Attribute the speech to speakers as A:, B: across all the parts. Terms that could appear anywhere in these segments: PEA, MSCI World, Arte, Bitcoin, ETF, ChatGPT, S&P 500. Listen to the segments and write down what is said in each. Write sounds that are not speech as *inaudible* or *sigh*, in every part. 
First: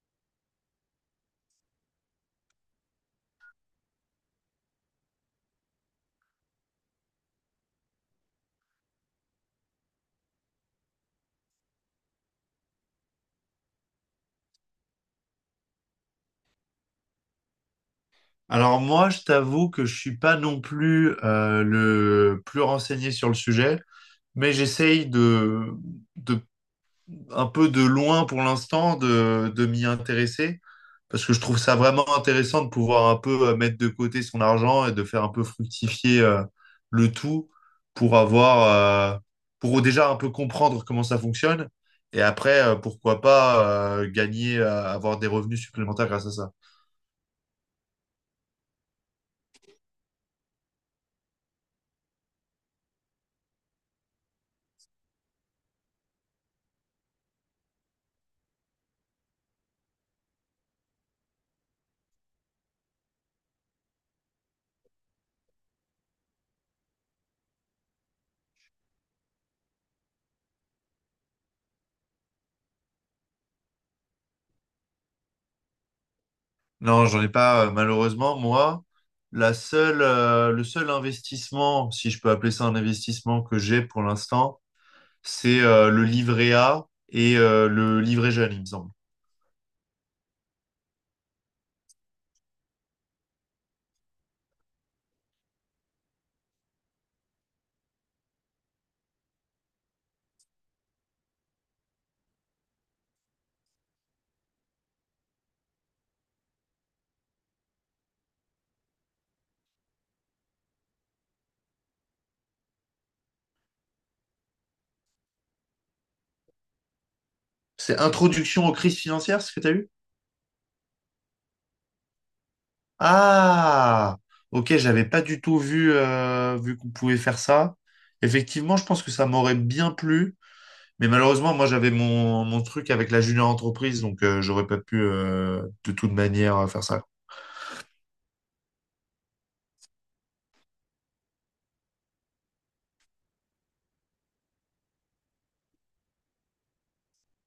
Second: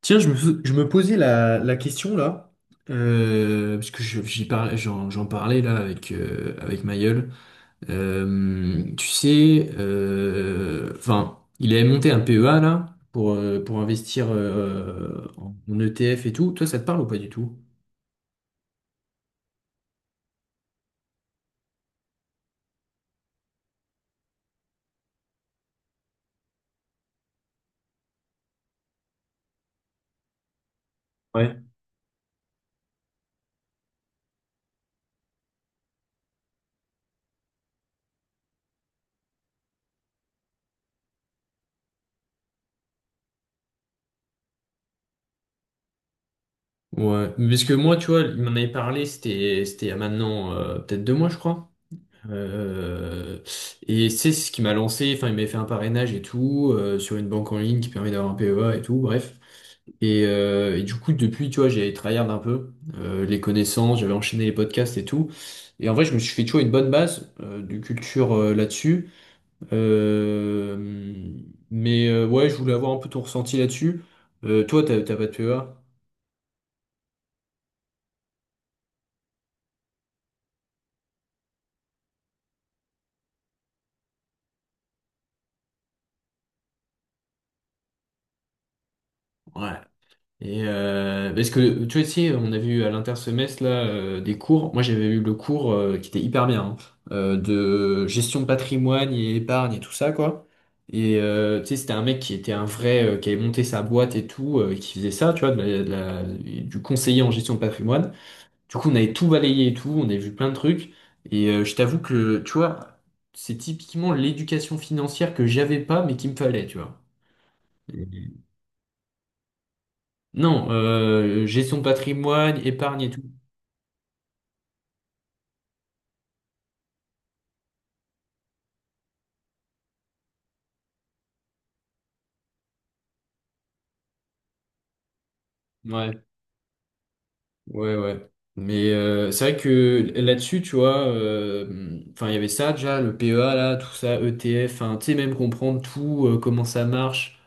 A: Tiens, je me posais la question là, parce que j'y parlais, j'en parlais là avec, avec ma… Tu sais, enfin, il avait monté un PEA là pour investir en ETF et tout. Toi, ça te parle ou pas du tout?
B: Alors moi, je t'avoue que je suis pas non plus le plus renseigné sur le sujet, mais j'essaye de un peu de loin pour l'instant de m'y intéresser parce que je trouve
A: Ouais.
B: ça vraiment intéressant de pouvoir un peu mettre de côté son argent et de faire un peu fructifier le tout pour avoir pour déjà un peu comprendre comment ça fonctionne et après pourquoi pas gagner avoir des revenus supplémentaires grâce à ça.
A: Ouais, parce que moi, tu vois, il m'en avait parlé, c'était il y a maintenant peut-être 2 mois, je crois. Euh, et c'est ce qui m'a lancé, enfin il m'avait fait un parrainage et tout, sur une banque en ligne qui permet d'avoir un PEA et tout, bref. Et du coup, depuis, tu vois, j'ai tryhard un peu les connaissances, j'avais enchaîné les podcasts et tout. Et en vrai, je me suis fait, tu vois, une bonne base de culture là-dessus. Euh, mais ouais, je voulais avoir un peu ton ressenti là-dessus. Toi, t'as pas de PEA?
B: Non, j'en ai pas, malheureusement. Moi, le seul investissement, si je peux appeler ça un investissement que j'ai pour l'instant, c'est le livret A et le livret jeune, il me semble.
A: Ouais. Et parce que tu vois, tu sais, on a vu à l'intersemestre là des cours. Moi, j'avais eu le cours qui était hyper bien hein, de gestion de patrimoine et épargne et tout ça quoi. Et tu sais, c'était un mec qui était un vrai qui avait monté sa boîte et tout, qui faisait ça, tu vois, du conseiller en gestion de patrimoine. Du coup, on avait tout balayé et tout, on avait vu plein de trucs. Et je t'avoue que tu vois, c'est typiquement l'éducation financière que j'avais pas mais qu'il me fallait, tu vois.
B: C'est introduction aux crises financières, ce que tu as eu?
A: Non, gestion de patrimoine, épargne et tout.
B: Ah, ok, j'avais pas du tout vu, vu qu'on pouvait faire ça. Effectivement, je pense que ça m'aurait bien plu, mais malheureusement, moi, j'avais mon truc avec la junior entreprise, donc j'aurais pas pu de toute
A: Ouais,
B: manière faire ça.
A: ouais, ouais. Mais c'est vrai que là-dessus, tu vois, enfin, il y avait ça déjà, le PEA, là, tout ça, ETF, enfin, tu sais, même comprendre tout, comment ça marche.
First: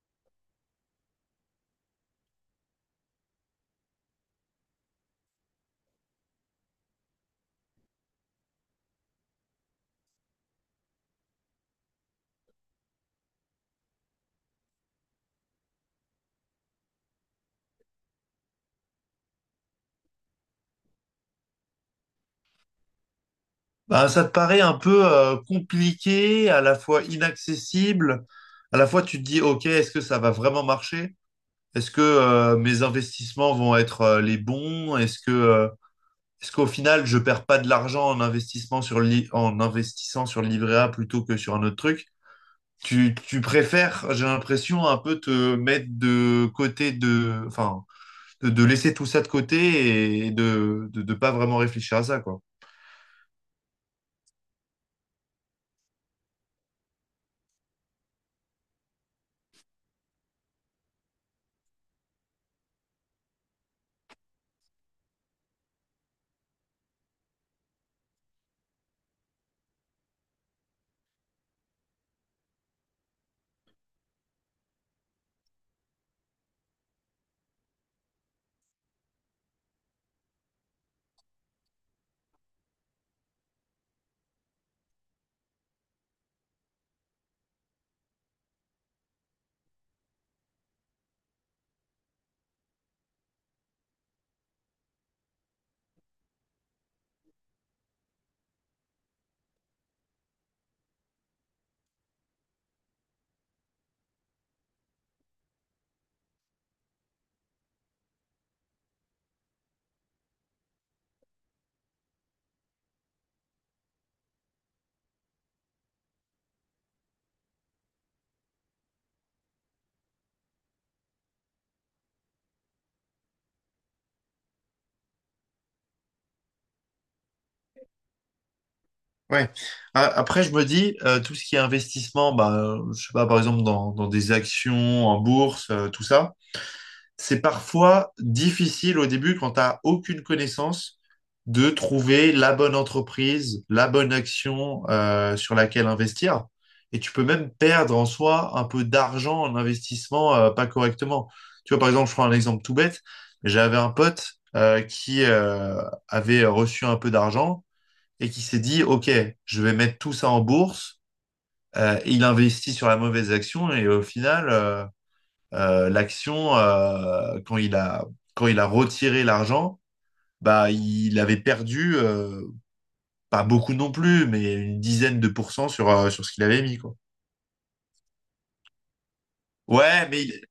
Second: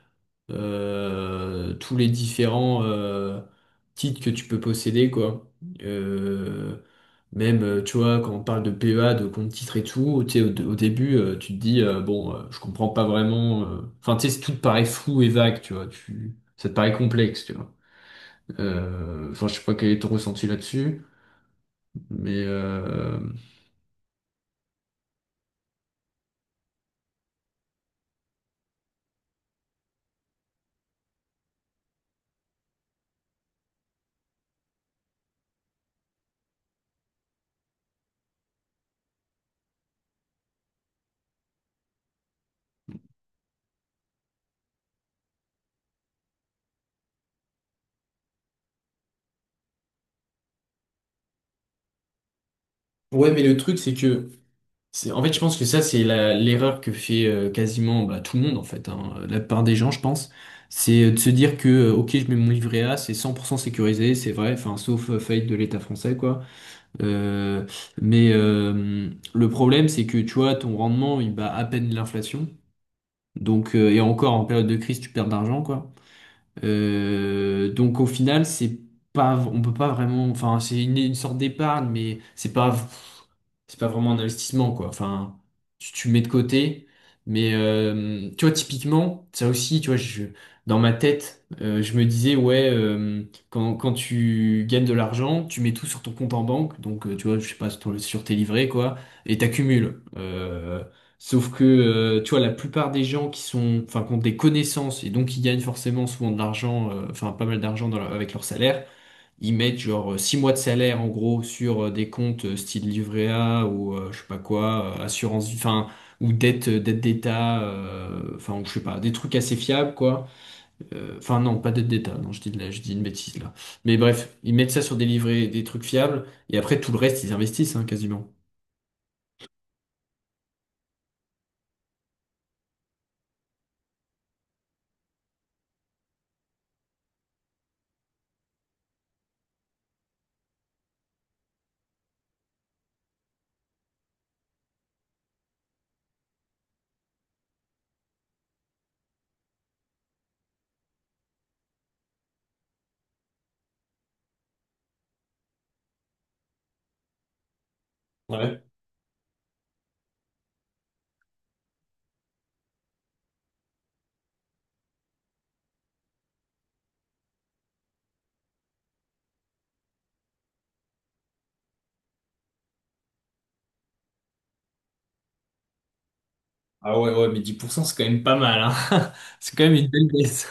A: Tous les différents titres que tu peux posséder, quoi. Euh, Même, tu vois, quand on parle de PEA, de compte titres et tout, tu sais, au début, tu te dis, bon, je comprends pas vraiment. Enfin, tu sais, c'est- tout te paraît flou et vague, tu vois. Tu, ça te paraît complexe, tu vois. Enfin, je sais pas quel est ton ressenti là-dessus, mais
B: Ben ça te paraît un peu compliqué, à la fois inaccessible, à la fois tu te dis, OK, est-ce que ça va vraiment marcher? Est-ce que mes investissements vont être les bons? Est-ce que est-ce qu'au final je perds pas de l'argent en investissement sur le en investissant sur le livret A plutôt que sur un autre truc? Tu préfères, j'ai l'impression, un peu te mettre de côté enfin, de laisser tout ça de côté et de pas vraiment réfléchir à ça, quoi.
A: ouais, mais le truc, c'est que. En fait, je pense que ça, l'erreur que fait quasiment bah, tout le monde, en fait, hein, la plupart des gens, je pense. C'est de se dire que, ok, je mets mon livret A, c'est 100% sécurisé, c'est vrai, enfin, sauf faillite de l'État français, quoi. Euh, mais le problème, c'est que, tu vois, ton rendement, il bat à peine l'inflation. Donc, et encore, en période de crise, tu perds de l'argent, quoi. Donc au final, c'est pas, on peut pas vraiment, enfin c'est une sorte d'épargne, mais c'est pas vraiment un investissement quoi. Enfin, tu mets de côté, mais tu vois typiquement, ça aussi, tu vois, dans ma tête, je me disais ouais, quand tu gagnes de l'argent, tu mets tout sur ton compte en banque, donc tu vois, je sais pas sur, sur tes livrets quoi, et t'accumules. Sauf que, tu vois, la plupart des gens qui sont, enfin, qui ont des connaissances et donc qui gagnent forcément souvent de l'argent, enfin, pas mal d'argent dans avec leur salaire, ils mettent genre 6 mois de salaire en gros sur des comptes style livret A ou je sais pas quoi, assurance, enfin, ou dette, dette d'État, enfin, ou je sais pas, des trucs assez fiables quoi. Enfin, non, pas dette d'État, non, je dis, je dis une bêtise là. Mais bref, ils mettent ça sur des livrets, des trucs fiables et après tout le reste, ils investissent hein, quasiment.
B: Ouais. Après, je me dis, tout ce qui est investissement, bah, je sais pas, par exemple, dans des actions, en bourse, tout ça, c'est parfois difficile au début quand tu n'as aucune connaissance de trouver la bonne entreprise, la bonne action, sur laquelle investir. Et tu peux même perdre en soi un peu d'argent en investissement, pas correctement. Tu vois, par exemple, je prends un exemple tout bête. J'avais un pote, qui avait reçu un peu d'argent et qui s'est dit, OK, je vais mettre tout ça en bourse. Et il investit sur la mauvaise action et au final, l'action, quand il a retiré l'argent, bah, il avait perdu, pas beaucoup non plus, mais une dizaine de pourcents sur ce qu'il avait mis, quoi.
A: Ah ouais, ouais, mais 10% c'est quand même pas mal, hein. *laughs* C'est quand même une belle
B: Ouais, mais
A: baisse.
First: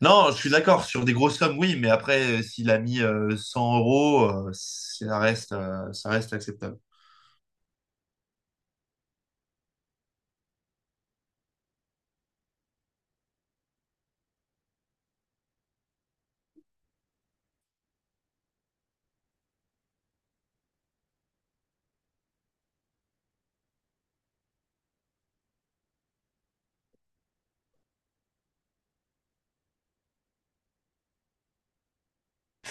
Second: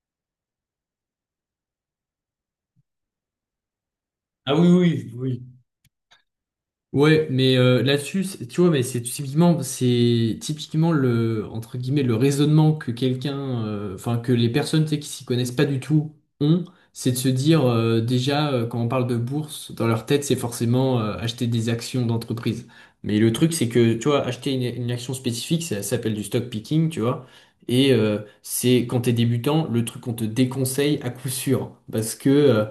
B: non, je suis d'accord, sur des grosses sommes, oui, mais après, s'il a mis 100 euros,
A: Ah oui, oui, oui.
B: ça reste acceptable.
A: Ouais, mais là-dessus, c'est- tu vois, mais c'est typiquement le entre guillemets le raisonnement que quelqu'un, enfin que les personnes tu sais, qui s'y connaissent pas du tout ont, c'est de se dire déjà quand on parle de bourse, dans leur tête, c'est forcément acheter des actions d'entreprise. Mais le truc, c'est que tu vois, acheter une action spécifique, ça s'appelle du stock picking, tu vois. Et c'est quand t'es débutant, le truc qu'on te déconseille à coup sûr, parce que euh,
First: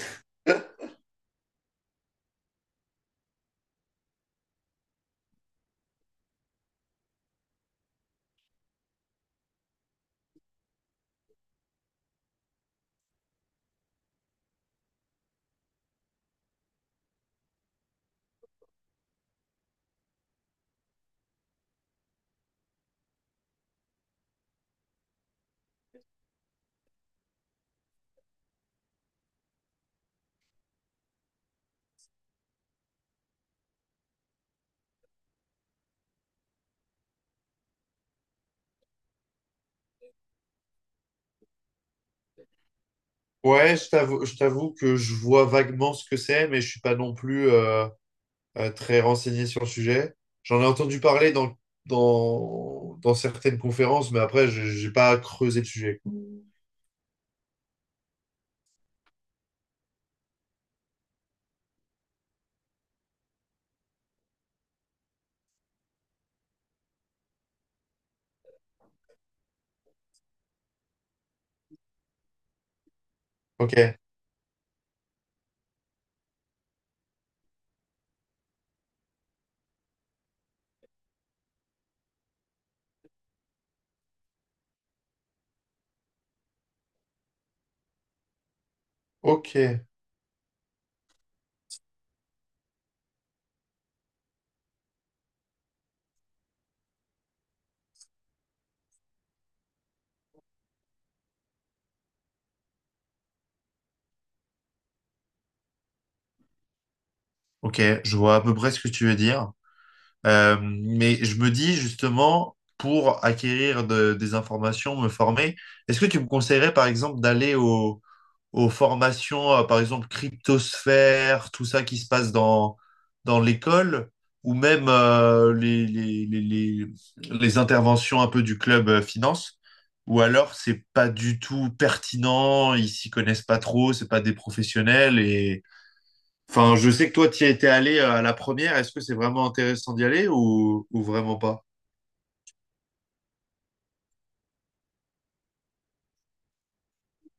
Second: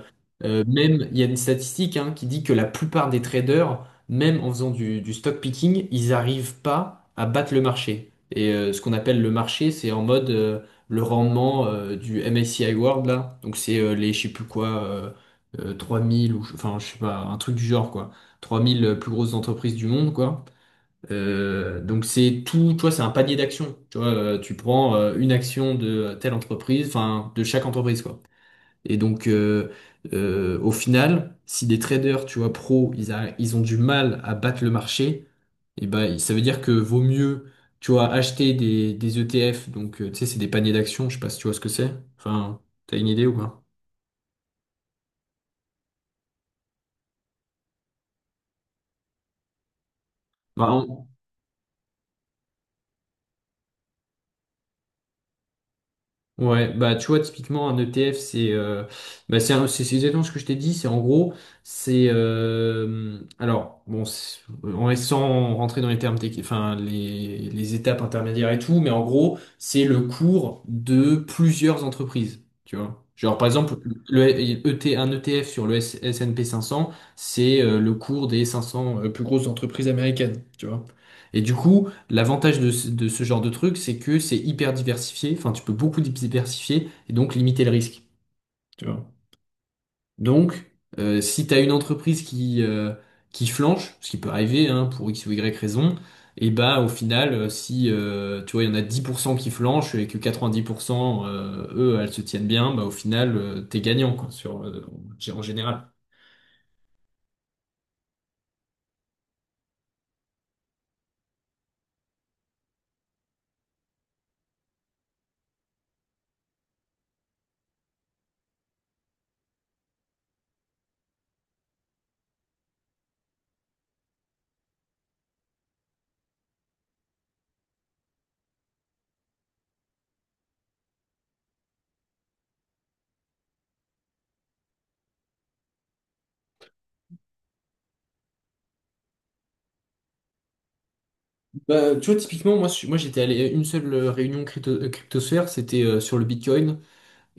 A: euh, même, il y a une statistique hein, qui dit que la plupart des traders même en faisant du stock picking, ils n'arrivent pas à battre le marché. Et ce qu'on appelle le marché, c'est en mode le rendement du MSCI World, là. Donc c'est les, je sais plus quoi, 3000 ou, enfin, je sais pas, un truc du genre, quoi. 3000 plus grosses entreprises du monde, quoi. Donc c'est tout, tu vois, c'est un panier d'actions. Tu vois, tu prends une action de telle entreprise, enfin, de chaque entreprise, quoi. Et donc au final, si des traders, tu vois, pro, ils ont du mal à battre le marché, et ben, ça veut dire que vaut mieux, tu vois, acheter des ETF. Donc, tu sais, c'est des paniers d'actions. Je sais pas si tu vois ce que c'est. Enfin, t'as une idée ou pas?
B: Ouais, je t'avoue que je vois vaguement ce que c'est, mais je suis pas non plus, très renseigné sur le sujet. J'en ai entendu
A: Bah.
B: parler dans certaines conférences, mais après, je n'ai pas creusé le sujet.
A: Ouais, bah tu vois, typiquement un ETF, c'est bah, c'est exactement ce que je t'ai dit, c'est en gros, c'est alors bon, c'est- en sans rentrer dans les termes techniques, enfin les étapes intermédiaires et tout, mais en gros, c'est le cours de plusieurs entreprises, tu vois. Genre par exemple,
B: Ok,
A: un ETF sur le S&P 500, c'est le cours des 500 plus grosses entreprises américaines, tu vois. Et du coup. L'avantage de, de ce genre de truc, c'est que c'est hyper diversifié, enfin tu peux beaucoup diversifier et donc limiter le risque. Tu vois.
B: ok,
A: Donc, si tu as une entreprise qui flanche, ce qui peut arriver hein, pour X ou Y raison, et bah au final, si tu vois, il y en a 10% qui flanchent et que 90% eux, elles se tiennent bien, bah au final, t'es gagnant quoi, sur, en général.
B: ok, je vois à peu près ce que tu veux dire. Mais je me dis justement, pour acquérir des informations, me former, est-ce que tu me conseillerais par exemple d'aller aux formations, par exemple cryptosphère, tout ça qui se passe dans l'école, ou même les interventions un peu du club finance, ou alors c'est pas du tout pertinent, ils s'y connaissent pas trop, c'est pas des professionnels. Enfin, je sais que toi, tu y étais allé à la première. Est-ce que c'est vraiment intéressant d'y aller ou vraiment pas?
A: Bah, tu vois, typiquement, moi j'étais allé à une seule réunion crypto, cryptosphère, c'était sur le Bitcoin.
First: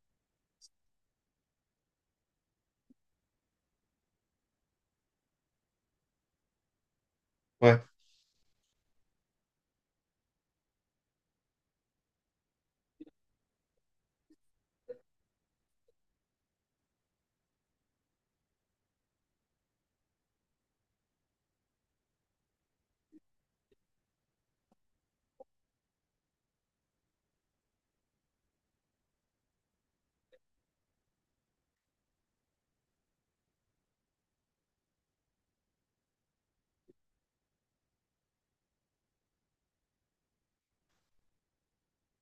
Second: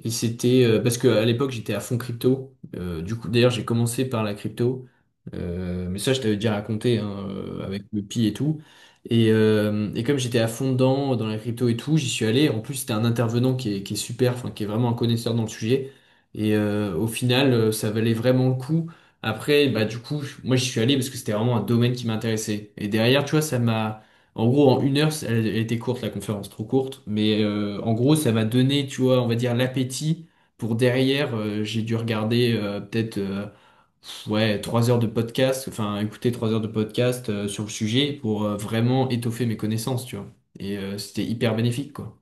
A: Et c'était parce que à l'époque j'étais à fond crypto. Du coup, d'ailleurs, j'ai commencé par la crypto. Mais ça, je t'avais déjà raconté hein,
B: Ouais.
A: avec le pi et tout. Et et comme j'étais à fond dedans, dans la crypto et tout, j'y suis allé. En plus, c'était un intervenant qui est super, enfin, qui est vraiment un connaisseur dans le sujet. Et au final, ça valait vraiment le coup. Après, bah, du coup, moi, j'y suis allé parce que c'était vraiment un domaine qui m'intéressait. Et derrière, tu vois, ça m'a… En gros, en 1 heure, elle était courte, la conférence, trop courte, mais en gros, ça m'a donné, tu vois, on va dire l'appétit pour derrière, j'ai dû regarder peut-être ouais, 3 heures de podcast, enfin écouter 3 heures de podcast sur le sujet pour vraiment étoffer mes connaissances, tu vois. Et c'était hyper bénéfique, quoi.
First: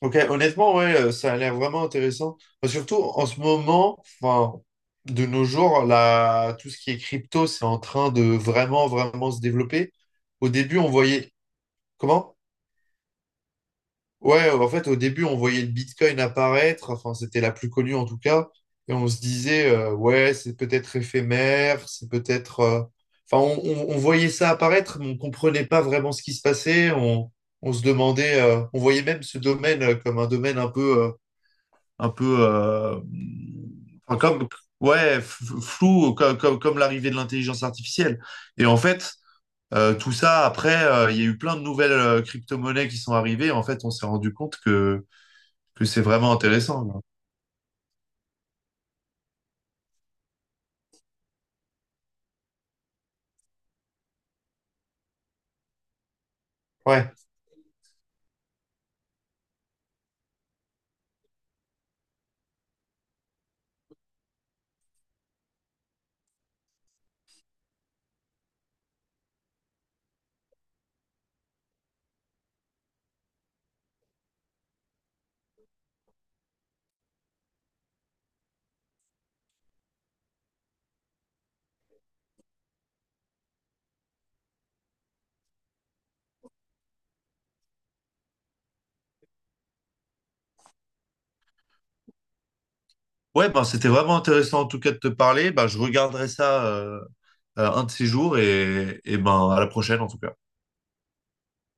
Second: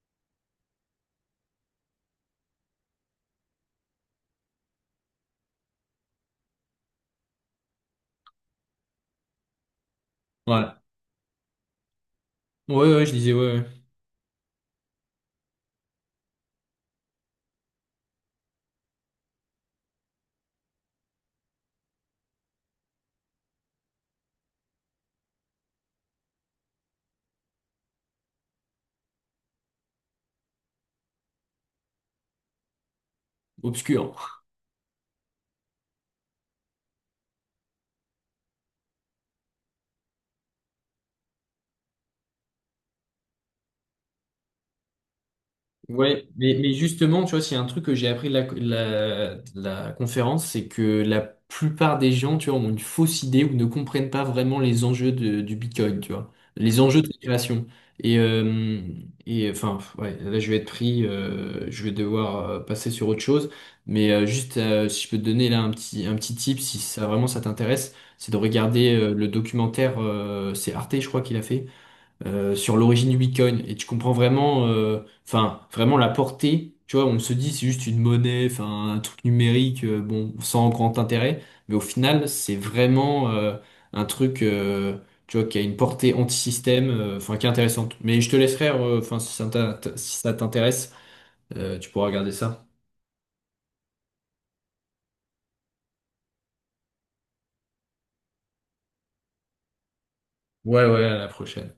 B: Ok, honnêtement, ouais, ça a l'air vraiment intéressant. Enfin, surtout en ce moment, enfin, de nos jours, là, tout ce qui est crypto, c'est en train de vraiment, vraiment se développer. Au début,
A: Voilà.
B: on voyait. Comment?
A: Ouais, ouais, je disais, ouais, ouais.
B: Ouais, en fait, au début, on voyait le Bitcoin apparaître, enfin, c'était la plus connue en tout cas, et on se disait, ouais, c'est peut-être éphémère, c'est peut-être. Enfin, on voyait ça apparaître, mais on comprenait pas vraiment ce qui se passait, on se demandait, on voyait même ce domaine comme un domaine un peu,
A: Obscur.
B: enfin, ouais, flou, comme l'arrivée de l'intelligence artificielle. Et en fait... Tout ça, après, il y a eu plein de nouvelles crypto-monnaies qui sont arrivées. En fait, on s'est rendu compte que c'est
A: Ouais,
B: vraiment
A: mais
B: intéressant, quoi.
A: justement, tu vois, s'il y a un truc que j'ai appris de de la conférence, c'est que la plupart des gens, tu vois, ont une fausse idée ou ne comprennent pas vraiment les du Bitcoin, tu vois, les enjeux de
B: Ouais.
A: création. Et, euh, et enfin, ouais, là, je vais être pris, je vais devoir passer sur autre chose, mais juste, si je peux te donner là un petit tip, si ça vraiment ça t'intéresse, c'est de regarder le documentaire, c'est Arte, je crois qu'il a fait sur l'origine du Bitcoin et tu comprends vraiment, enfin, vraiment la portée. Tu vois, on se dit c'est juste une monnaie, enfin, un truc numérique, bon, sans grand intérêt, mais au final, c'est vraiment un truc, tu vois, qui a une portée anti-système, enfin, qui est intéressante. Mais je te laisserai, enfin, si ça t'intéresse, tu pourras regarder ça.
B: Ouais, ben, c'était vraiment intéressant en tout cas de te parler. Ben, je regarderai ça un de ces jours et ben, à la prochaine en tout cas.
A: Ouais, ouais, à la prochaine.